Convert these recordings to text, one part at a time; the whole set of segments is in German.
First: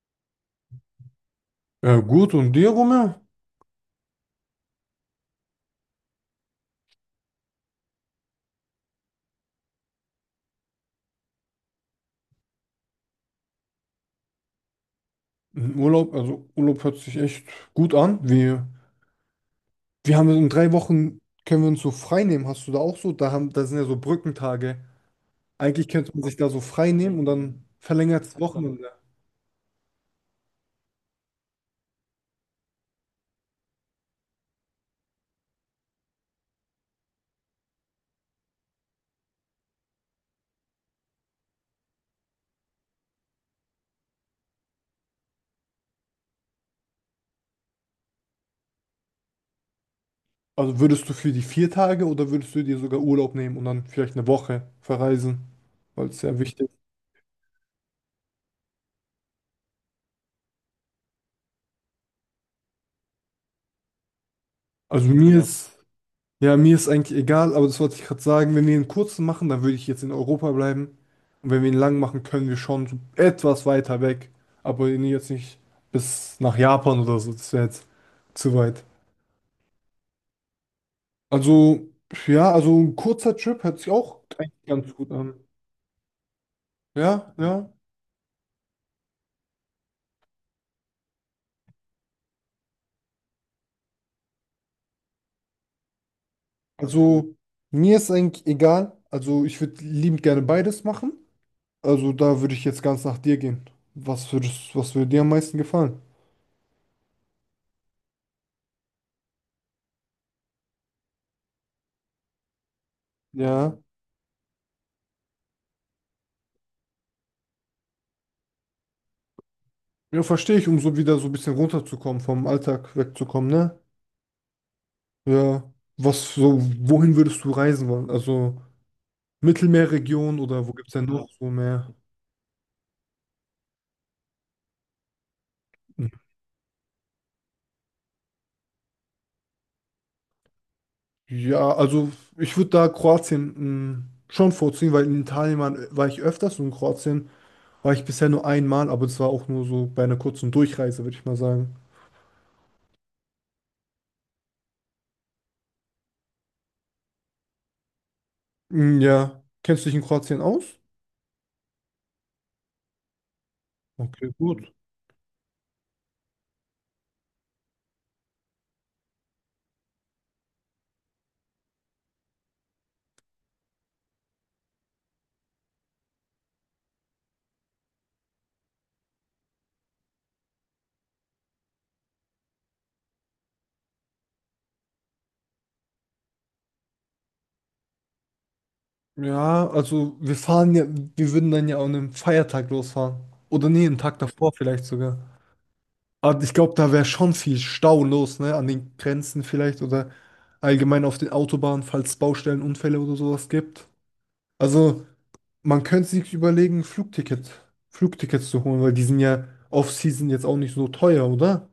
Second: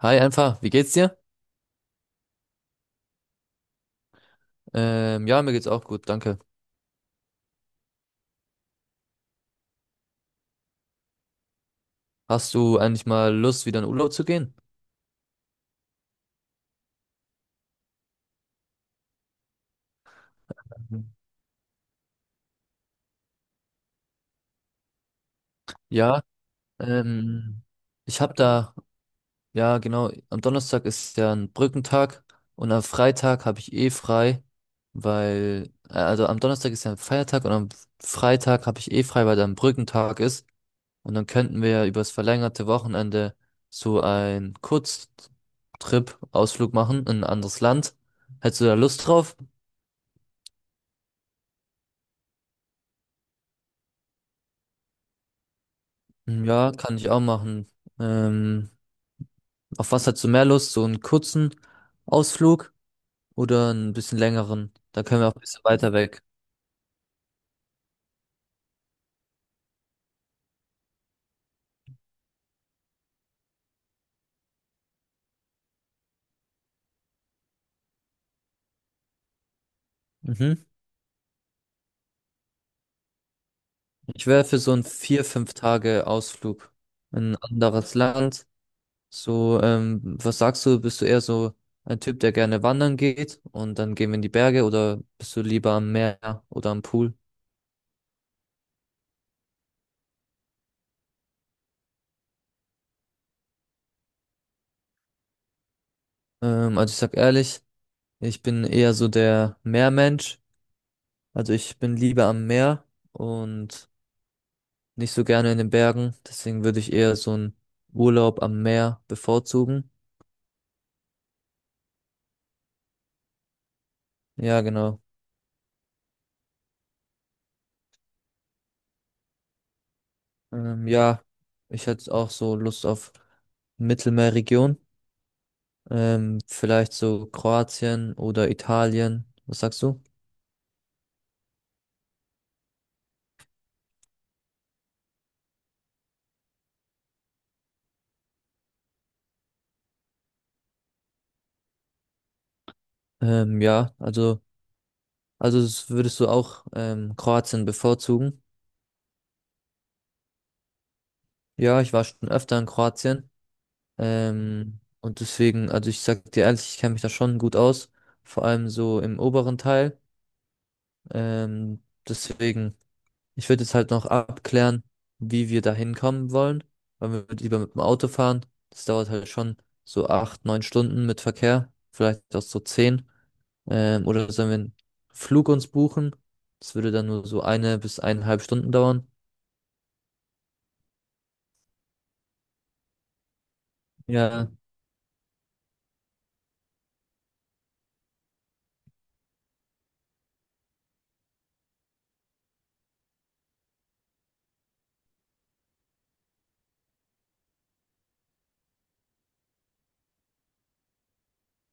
Hi, einfach, wie geht's dir? Gut, und dir, Rumme? Ja, mir geht's auch gut, danke. Hast du eigentlich mal Lust, wieder in Urlaub zu gehen? Urlaub, also Urlaub hört sich echt gut an. Wir haben in drei Mhm. Wochen, können wir uns so frei nehmen. Hast du da auch so? Da sind ja so Brückentage. Eigentlich könnte Ja, man sich da so frei nehmen und ähm, dann ich habe verlängertes Wochenende. ja genau, am Donnerstag ist ja ein Brückentag und am Freitag habe ich eh frei, also am Donnerstag ist ja ein Feiertag und am Freitag habe ich eh frei, weil da ein Brückentag ist. Und dann könnten wir ja übers verlängerte Wochenende so einen Kurztrip, Ausflug machen in ein anderes Land. Hättest du da Lust drauf? Also würdest du für die 4 Tage oder würdest du dir sogar Urlaub nehmen und dann vielleicht eine Woche verreisen? Weil es sehr Hm, wichtig ja, ist. kann ich auch machen. Ähm, auf was hast du mehr Lust? So einen kurzen Ausflug oder einen bisschen längeren? Da Also können wir auch mir ein bisschen ist weiter weg. Ja, mir ist eigentlich egal, aber das wollte ich gerade sagen. Wenn wir einen kurzen machen, dann würde ich jetzt in Europa bleiben. Und wenn wir ihn lang machen, können wir schon so etwas weiter weg. Aber ihn jetzt nicht bis nach Japan oder so. Das wäre jetzt zu weit. Mhm. Also, ja, also ein kurzer Trip hört sich auch Ich wäre für eigentlich so einen ganz gut vier, an. fünf Tage Ausflug in Ja, ein ja. anderes Land. So, was sagst du? Bist du eher so ein Typ, der gerne wandern geht und dann gehen wir in die Berge oder bist du lieber am Meer oder am Pool? Also, mir ist eigentlich egal. Also, ich würde liebend gerne beides machen. Also, da würde ich jetzt ganz nach dir gehen. Was würde dir am meisten gefallen? Also ich sag ehrlich, ich bin eher so der Meermensch. Also ich bin lieber am Meer Ja. und nicht so gerne in den Bergen, deswegen würde ich eher so einen Urlaub am Meer bevorzugen. Ja, verstehe ich, um so wieder so ein bisschen runterzukommen, vom Alltag wegzukommen, ne? Ja, genau. Ja. Wohin würdest du reisen wollen? Also Mittelmeerregion oder wo Ähm, gibt es denn ja, noch so Ich mehr? hätte auch so Lust auf Mittelmeerregion. Vielleicht so Kroatien oder Italien. Was sagst du? Ja, also ich würde da Kroatien schon vorziehen, weil in Italien war ich öfters und in Kroatien war ich bisher nur einmal, aber das war auch nur so bei einer kurzen Durchreise, würde ich mal sagen. Ähm, ja, also, also würdest du auch Kroatien bevorzugen? Mm, ja. Kennst du dich in Kroatien aus? Ja, ich war schon öfter in Kroatien. Okay, gut. Und deswegen, also ich sag dir ehrlich, ich kenne mich da schon gut aus. Vor allem so im oberen Teil. Deswegen. Ich würde jetzt halt noch abklären, wie wir da hinkommen wollen, weil wir lieber mit dem Auto fahren. Das dauert halt schon so acht, neun Stunden mit Verkehr, vielleicht auch so zehn. Oder sollen wir einen Flug uns buchen? Das würde dann nur so eine bis eineinhalb Stunden dauern. Ja, also wir würden dann ja an einem Feiertag losfahren. Oder nee, einen Tag Ja. davor vielleicht sogar. Aber ich glaube, da wäre schon viel Stau los, ne? An den Grenzen vielleicht oder allgemein auf den Autobahnen, falls es Baustellenunfälle oder sowas gibt. Also man könnte sich überlegen, Flugtickets zu holen, weil die sind ja Off-Season jetzt auch nicht so teuer, oder?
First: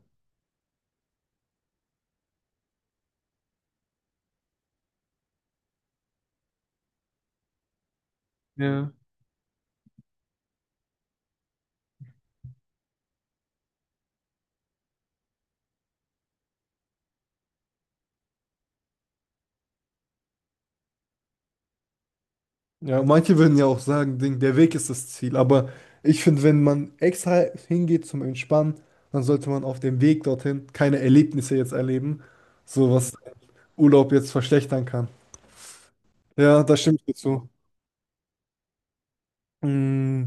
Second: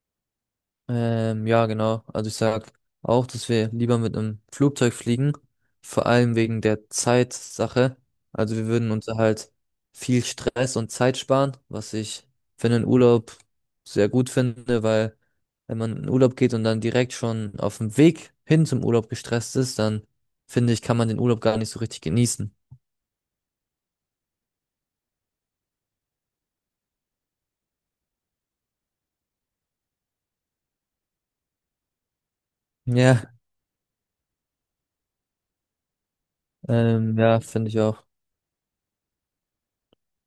Ja, genau. Also ich sag auch, dass wir lieber mit einem Flugzeug fliegen, vor allem wegen der Zeitsache. Also wir Ja. würden uns halt viel Stress und Zeit sparen, was ich für einen Urlaub sehr gut finde, weil wenn man in den Urlaub geht und dann direkt schon auf dem Weg hin zum Urlaub gestresst ist, dann finde ich, kann man den Urlaub gar nicht so richtig genießen. Ja, manche würden ja auch sagen, Ding, der Weg ist das Ziel. Aber ich finde, wenn man extra hingeht zum Entspannen, dann sollte man auf dem Weg dorthin keine Erlebnisse jetzt erleben, so was Ja, Urlaub jetzt verschlechtern kann. Ja, da stimme ich dir ja, zu. finde ich auch. Mm,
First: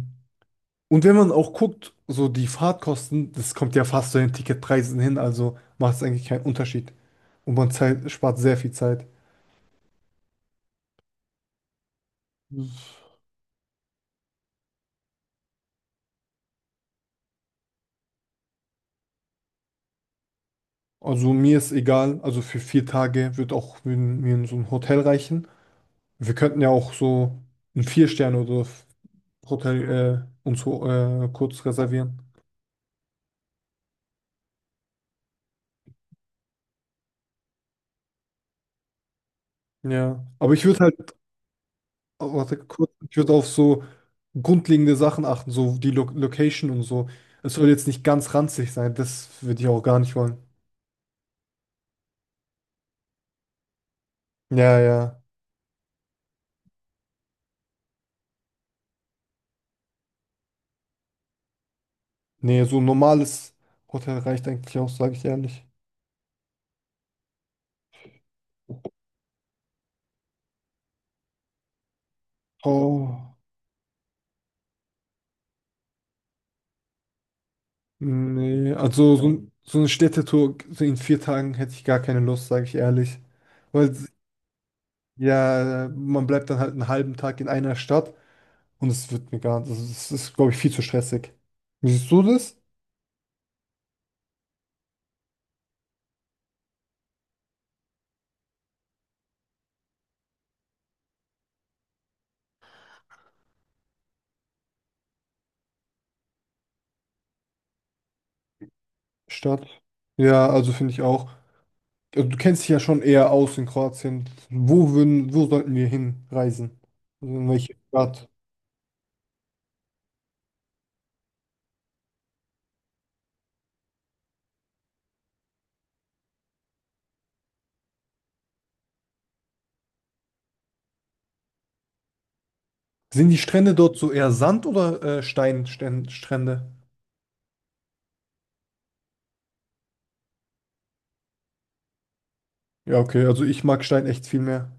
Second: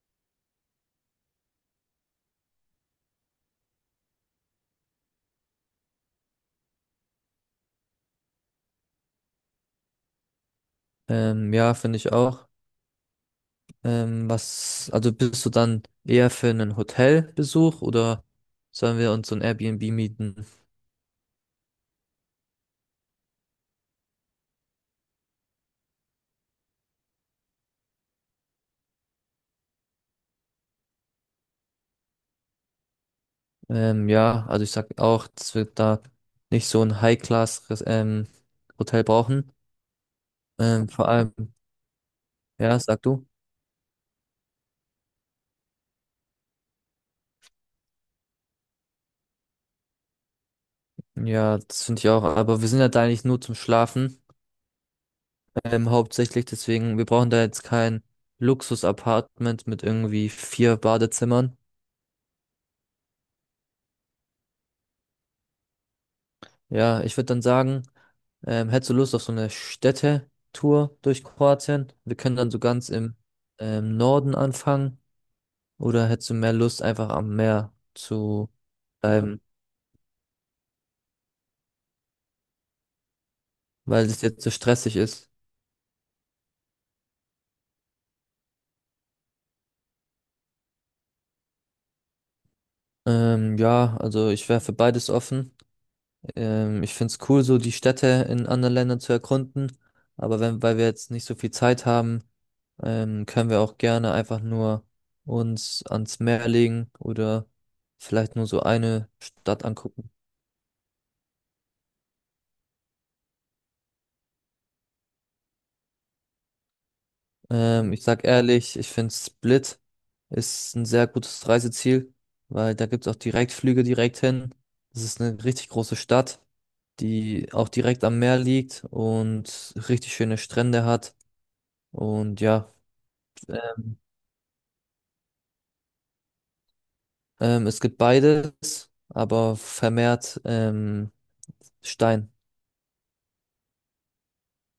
Und wenn man auch guckt, so die Fahrtkosten, das kommt ja fast zu den Ticketpreisen hin, also macht es eigentlich keinen Unterschied. Und man spart sehr viel Zeit. Ja, Finde ich auch. Also bist du dann eher für einen Hotelbesuch oder sollen wir uns so ein Airbnb mieten? Also mir ist egal, also für 4 Tage wird auch mir so ein Hotel reichen. Wir könnten ja auch so ein Vier-Sterne- Hotel uns kurz reservieren. Ja, also ich sag auch, dass wir da nicht so ein High-Class, Hotel brauchen. Ja. Ähm, vor allem, Oh, warte ja, kurz, sag ich du. würde auf so grundlegende Sachen achten, so die Lo Location und so. Es soll jetzt nicht ganz ranzig sein, das würde ich auch gar nicht wollen. Ja, das finde ich auch. Aber wir sind ja da eigentlich nur zum Schlafen. Ja, ja. Hauptsächlich deswegen, wir brauchen da jetzt kein Luxus-Apartment mit irgendwie vier Badezimmern. Nee, so ein normales Hotel reicht eigentlich auch, sage ich ehrlich. Ja, ich würde dann sagen, hättest du Lust auf so eine Städtetour durch Kroatien? Wir können dann so ganz im Oh, Norden anfangen. Oder hättest du mehr Lust, einfach am Meer zu nee. Also bleiben, so eine Städtetour so in 4 Tagen hätte ich gar keine Lust, sage ich ehrlich. Weil weil es jetzt so stressig ist? Ja, man bleibt dann halt einen halben Tag in einer Stadt und es wird mir gar nicht, also es ist, glaube ich, viel zu stressig. Wie siehst du das? Ja, also ich wäre für beides offen. Ich finde es cool, so die Städte in anderen Ländern zu erkunden. Aber wenn, weil wir jetzt nicht so viel Zeit haben, können wir auch gerne einfach nur uns ans Meer legen oder vielleicht nur so eine Stadt Stadt? angucken. Ja, also finde ich auch. Also du kennst dich ja schon eher aus in Kroatien. Wo sollten wir hinreisen? Also in welche Ich sag Stadt? ehrlich, ich finde Split ist ein sehr gutes Reiseziel, weil da gibt's auch Direktflüge direkt hin. Das ist eine richtig große Stadt, die auch direkt am Meer liegt und richtig schöne Strände hat. Und ja, Sind die Strände dort ähm, so eher Sand oder Steinstrände? Es gibt beides, aber vermehrt Stein. Ja, okay, also ich mag Stein echt viel mehr.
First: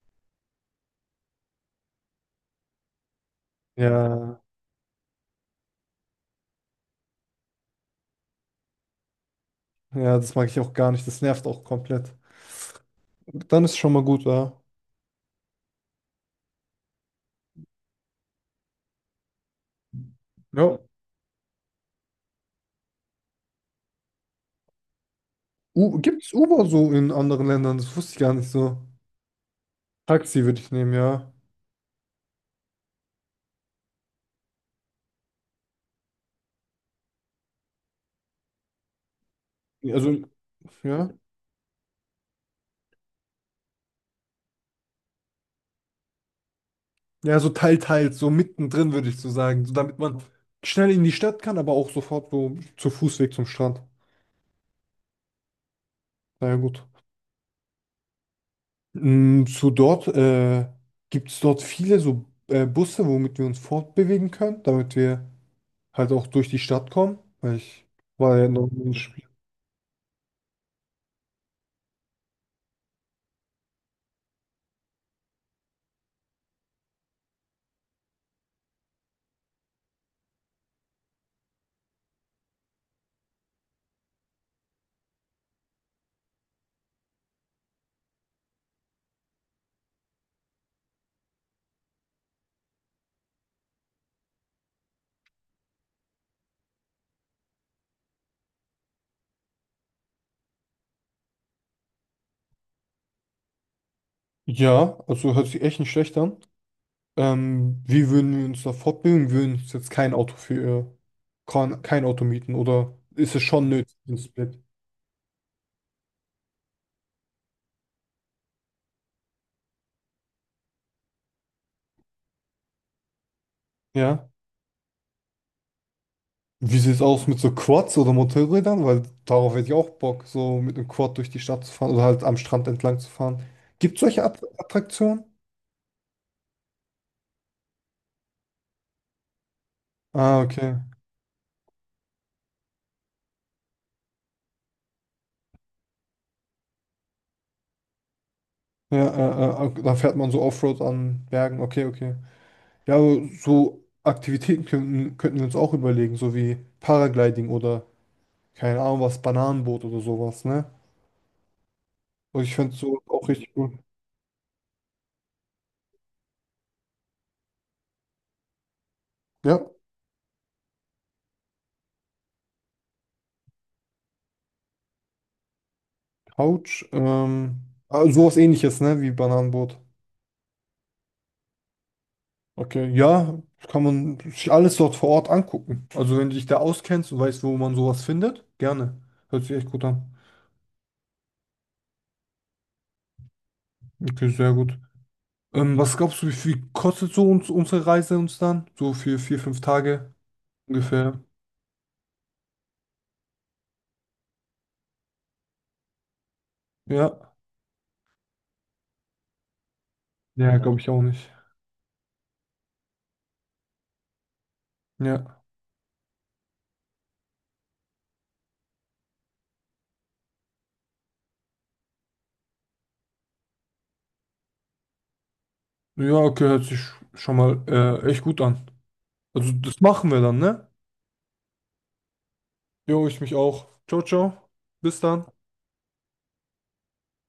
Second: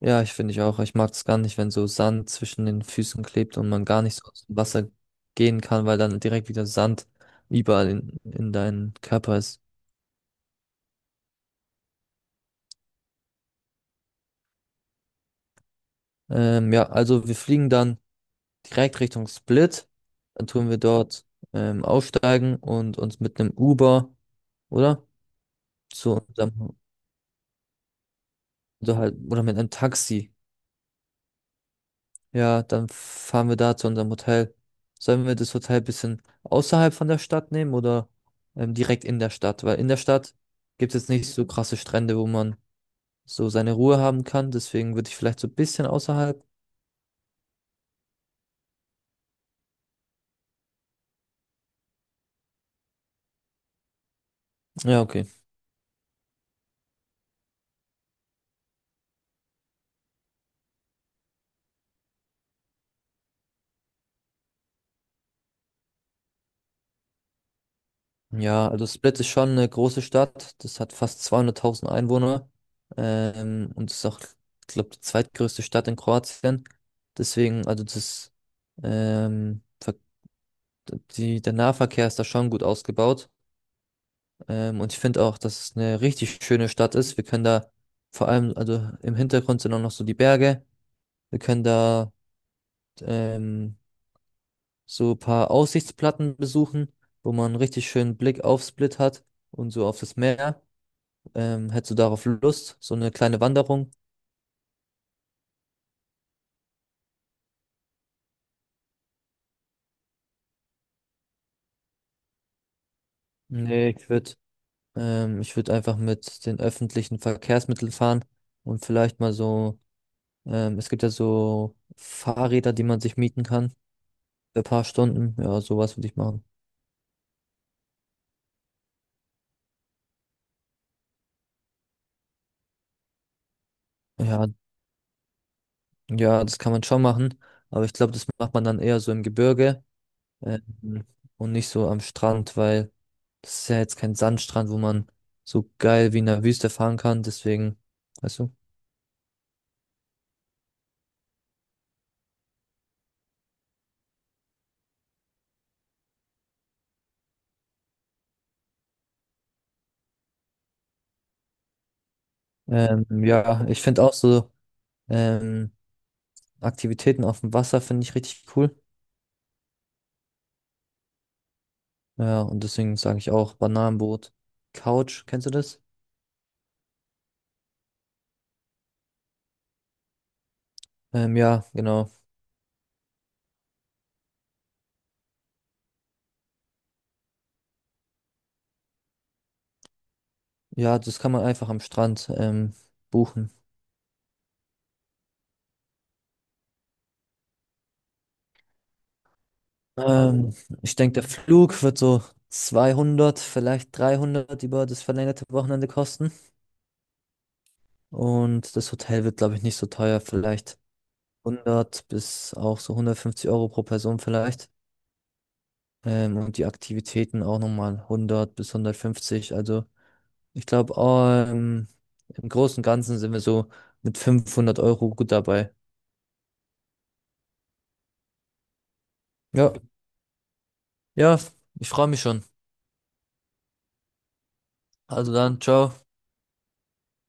Ja, ich finde ich auch. Ich mag es gar nicht, wenn so Sand zwischen den Füßen klebt und man gar nicht so Ja, aus dem Wasser gehen kann, weil dann direkt wieder Sand überall in deinen Körper ist. ja, das mag ich auch gar nicht. Das nervt auch komplett. Dann ist schon mal gut, ja. Ja, also wir fliegen dann direkt Richtung Split. Dann tun Ja. wir dort aussteigen und uns mit einem Uber, oder? U Zu Gibt's Uber unserem, so in anderen Ländern? Das wusste ich gar nicht so. oder halt, oder mit einem Taxi. Taxi würde ich nehmen, ja. Ja, dann fahren wir da zu unserem Hotel. Sollen wir das Hotel ein bisschen außerhalb von der Stadt nehmen oder direkt in der Stadt? Weil in der Also, Stadt gibt es ja. nicht so krasse Strände, wo man so seine Ruhe haben kann. Deswegen würde ich vielleicht so ein bisschen außerhalb. Ja, so teils, so mittendrin würde ich so sagen. So, damit man schnell in die Stadt kann, aber auch sofort so zu Fußweg zum Strand. Ja, okay. Na ja, gut. Mm, zu dort, äh, Gibt es dort viele so Busse, womit wir uns fortbewegen können, damit wir halt auch durch die Stadt kommen. Weil ich war ja Ja, noch also nicht. Split ist schon eine große Stadt. Das hat fast 200.000 Einwohner. Und ist auch, glaube die zweitgrößte Stadt in Kroatien. Deswegen, also das, Ver- Die, der Nahverkehr ist da schon gut ausgebaut. Und ich finde auch, dass es eine richtig schöne Stadt ist. Wir können da vor allem, also im Hintergrund sind auch noch so die Berge. Wir können da ähm, so ein paar Aussichtsplatten besuchen, wo man einen richtig schönen Blick auf Split hat und so auf das Meer. Hättest du darauf Lust? So eine kleine Wanderung? Ja, also hört sich echt nicht schlecht an. Wie würden wir uns da fortbilden? Wir würden uns jetzt kein Auto mieten oder ist es schon Nee, nötig, ich ein würde Split? ähm, ich würde einfach mit den öffentlichen Verkehrsmitteln fahren und vielleicht mal so, es gibt ja so Fahrräder, die man sich mieten kann Ja. für ein paar Stunden. Ja, sowas würde ich machen. Wie sieht es aus mit so Quads oder Motorrädern? Weil darauf hätte ich auch Bock, so mit einem Quad durch die Stadt zu fahren oder halt am Strand entlang zu fahren. Gibt es solche Ja, Attraktionen? ja, das kann man schon machen, aber ich glaube, das macht man dann eher so im Gebirge, Ah, okay. ähm, und nicht so am Strand, weil das ist ja jetzt kein Sandstrand, wo man so geil wie in der Wüste fahren kann. Deswegen, weißt du? Ja, da fährt man so Offroad an Bergen. Okay, okay. Ja, aber so Aktivitäten könnten wir uns auch überlegen, so wie Paragliding oder keine Ahnung was, Bananenboot oder sowas, ne? Und ich finde so auch richtig Ja, cool. Ich finde auch so ähm, Aktivitäten auf dem Wasser finde ich richtig cool. Ja, Ja, und deswegen sage ich auch Bananenboot, Couch, kennst du das? Couch. Sowas ähnliches, ne, wie Bananenboot. Ja, genau. Okay, ja, kann man sich alles dort vor Ort angucken. Also wenn du dich da auskennst und weißt, wo man sowas findet, gerne. Hört sich echt gut an. Ja, das kann man einfach am Strand buchen. Okay, sehr gut. Was glaubst du, wie viel kostet so uns unsere Reise uns dann? So für 4, 5 Tage Ähm, Ich ungefähr. denke, der Flug wird so 200 vielleicht 300 über das verlängerte Wochenende kosten. Ja. Und das Hotel wird, glaube ich, nicht so teuer, Ja, vielleicht glaube ich auch nicht. 100 bis auch so 150 Euro pro Person vielleicht. Ja. Und die Aktivitäten auch nochmal 100 bis 150. Also ich glaube, im Großen und Ganzen sind wir so mit 500 Euro gut dabei. Ja, okay, hört sich schon mal echt gut an. Also Ja, das machen wir dann, ne? ja, ich freue mich schon. Jo, ich mich auch. Ciao, ciao. Bis dann. Also dann, ciao.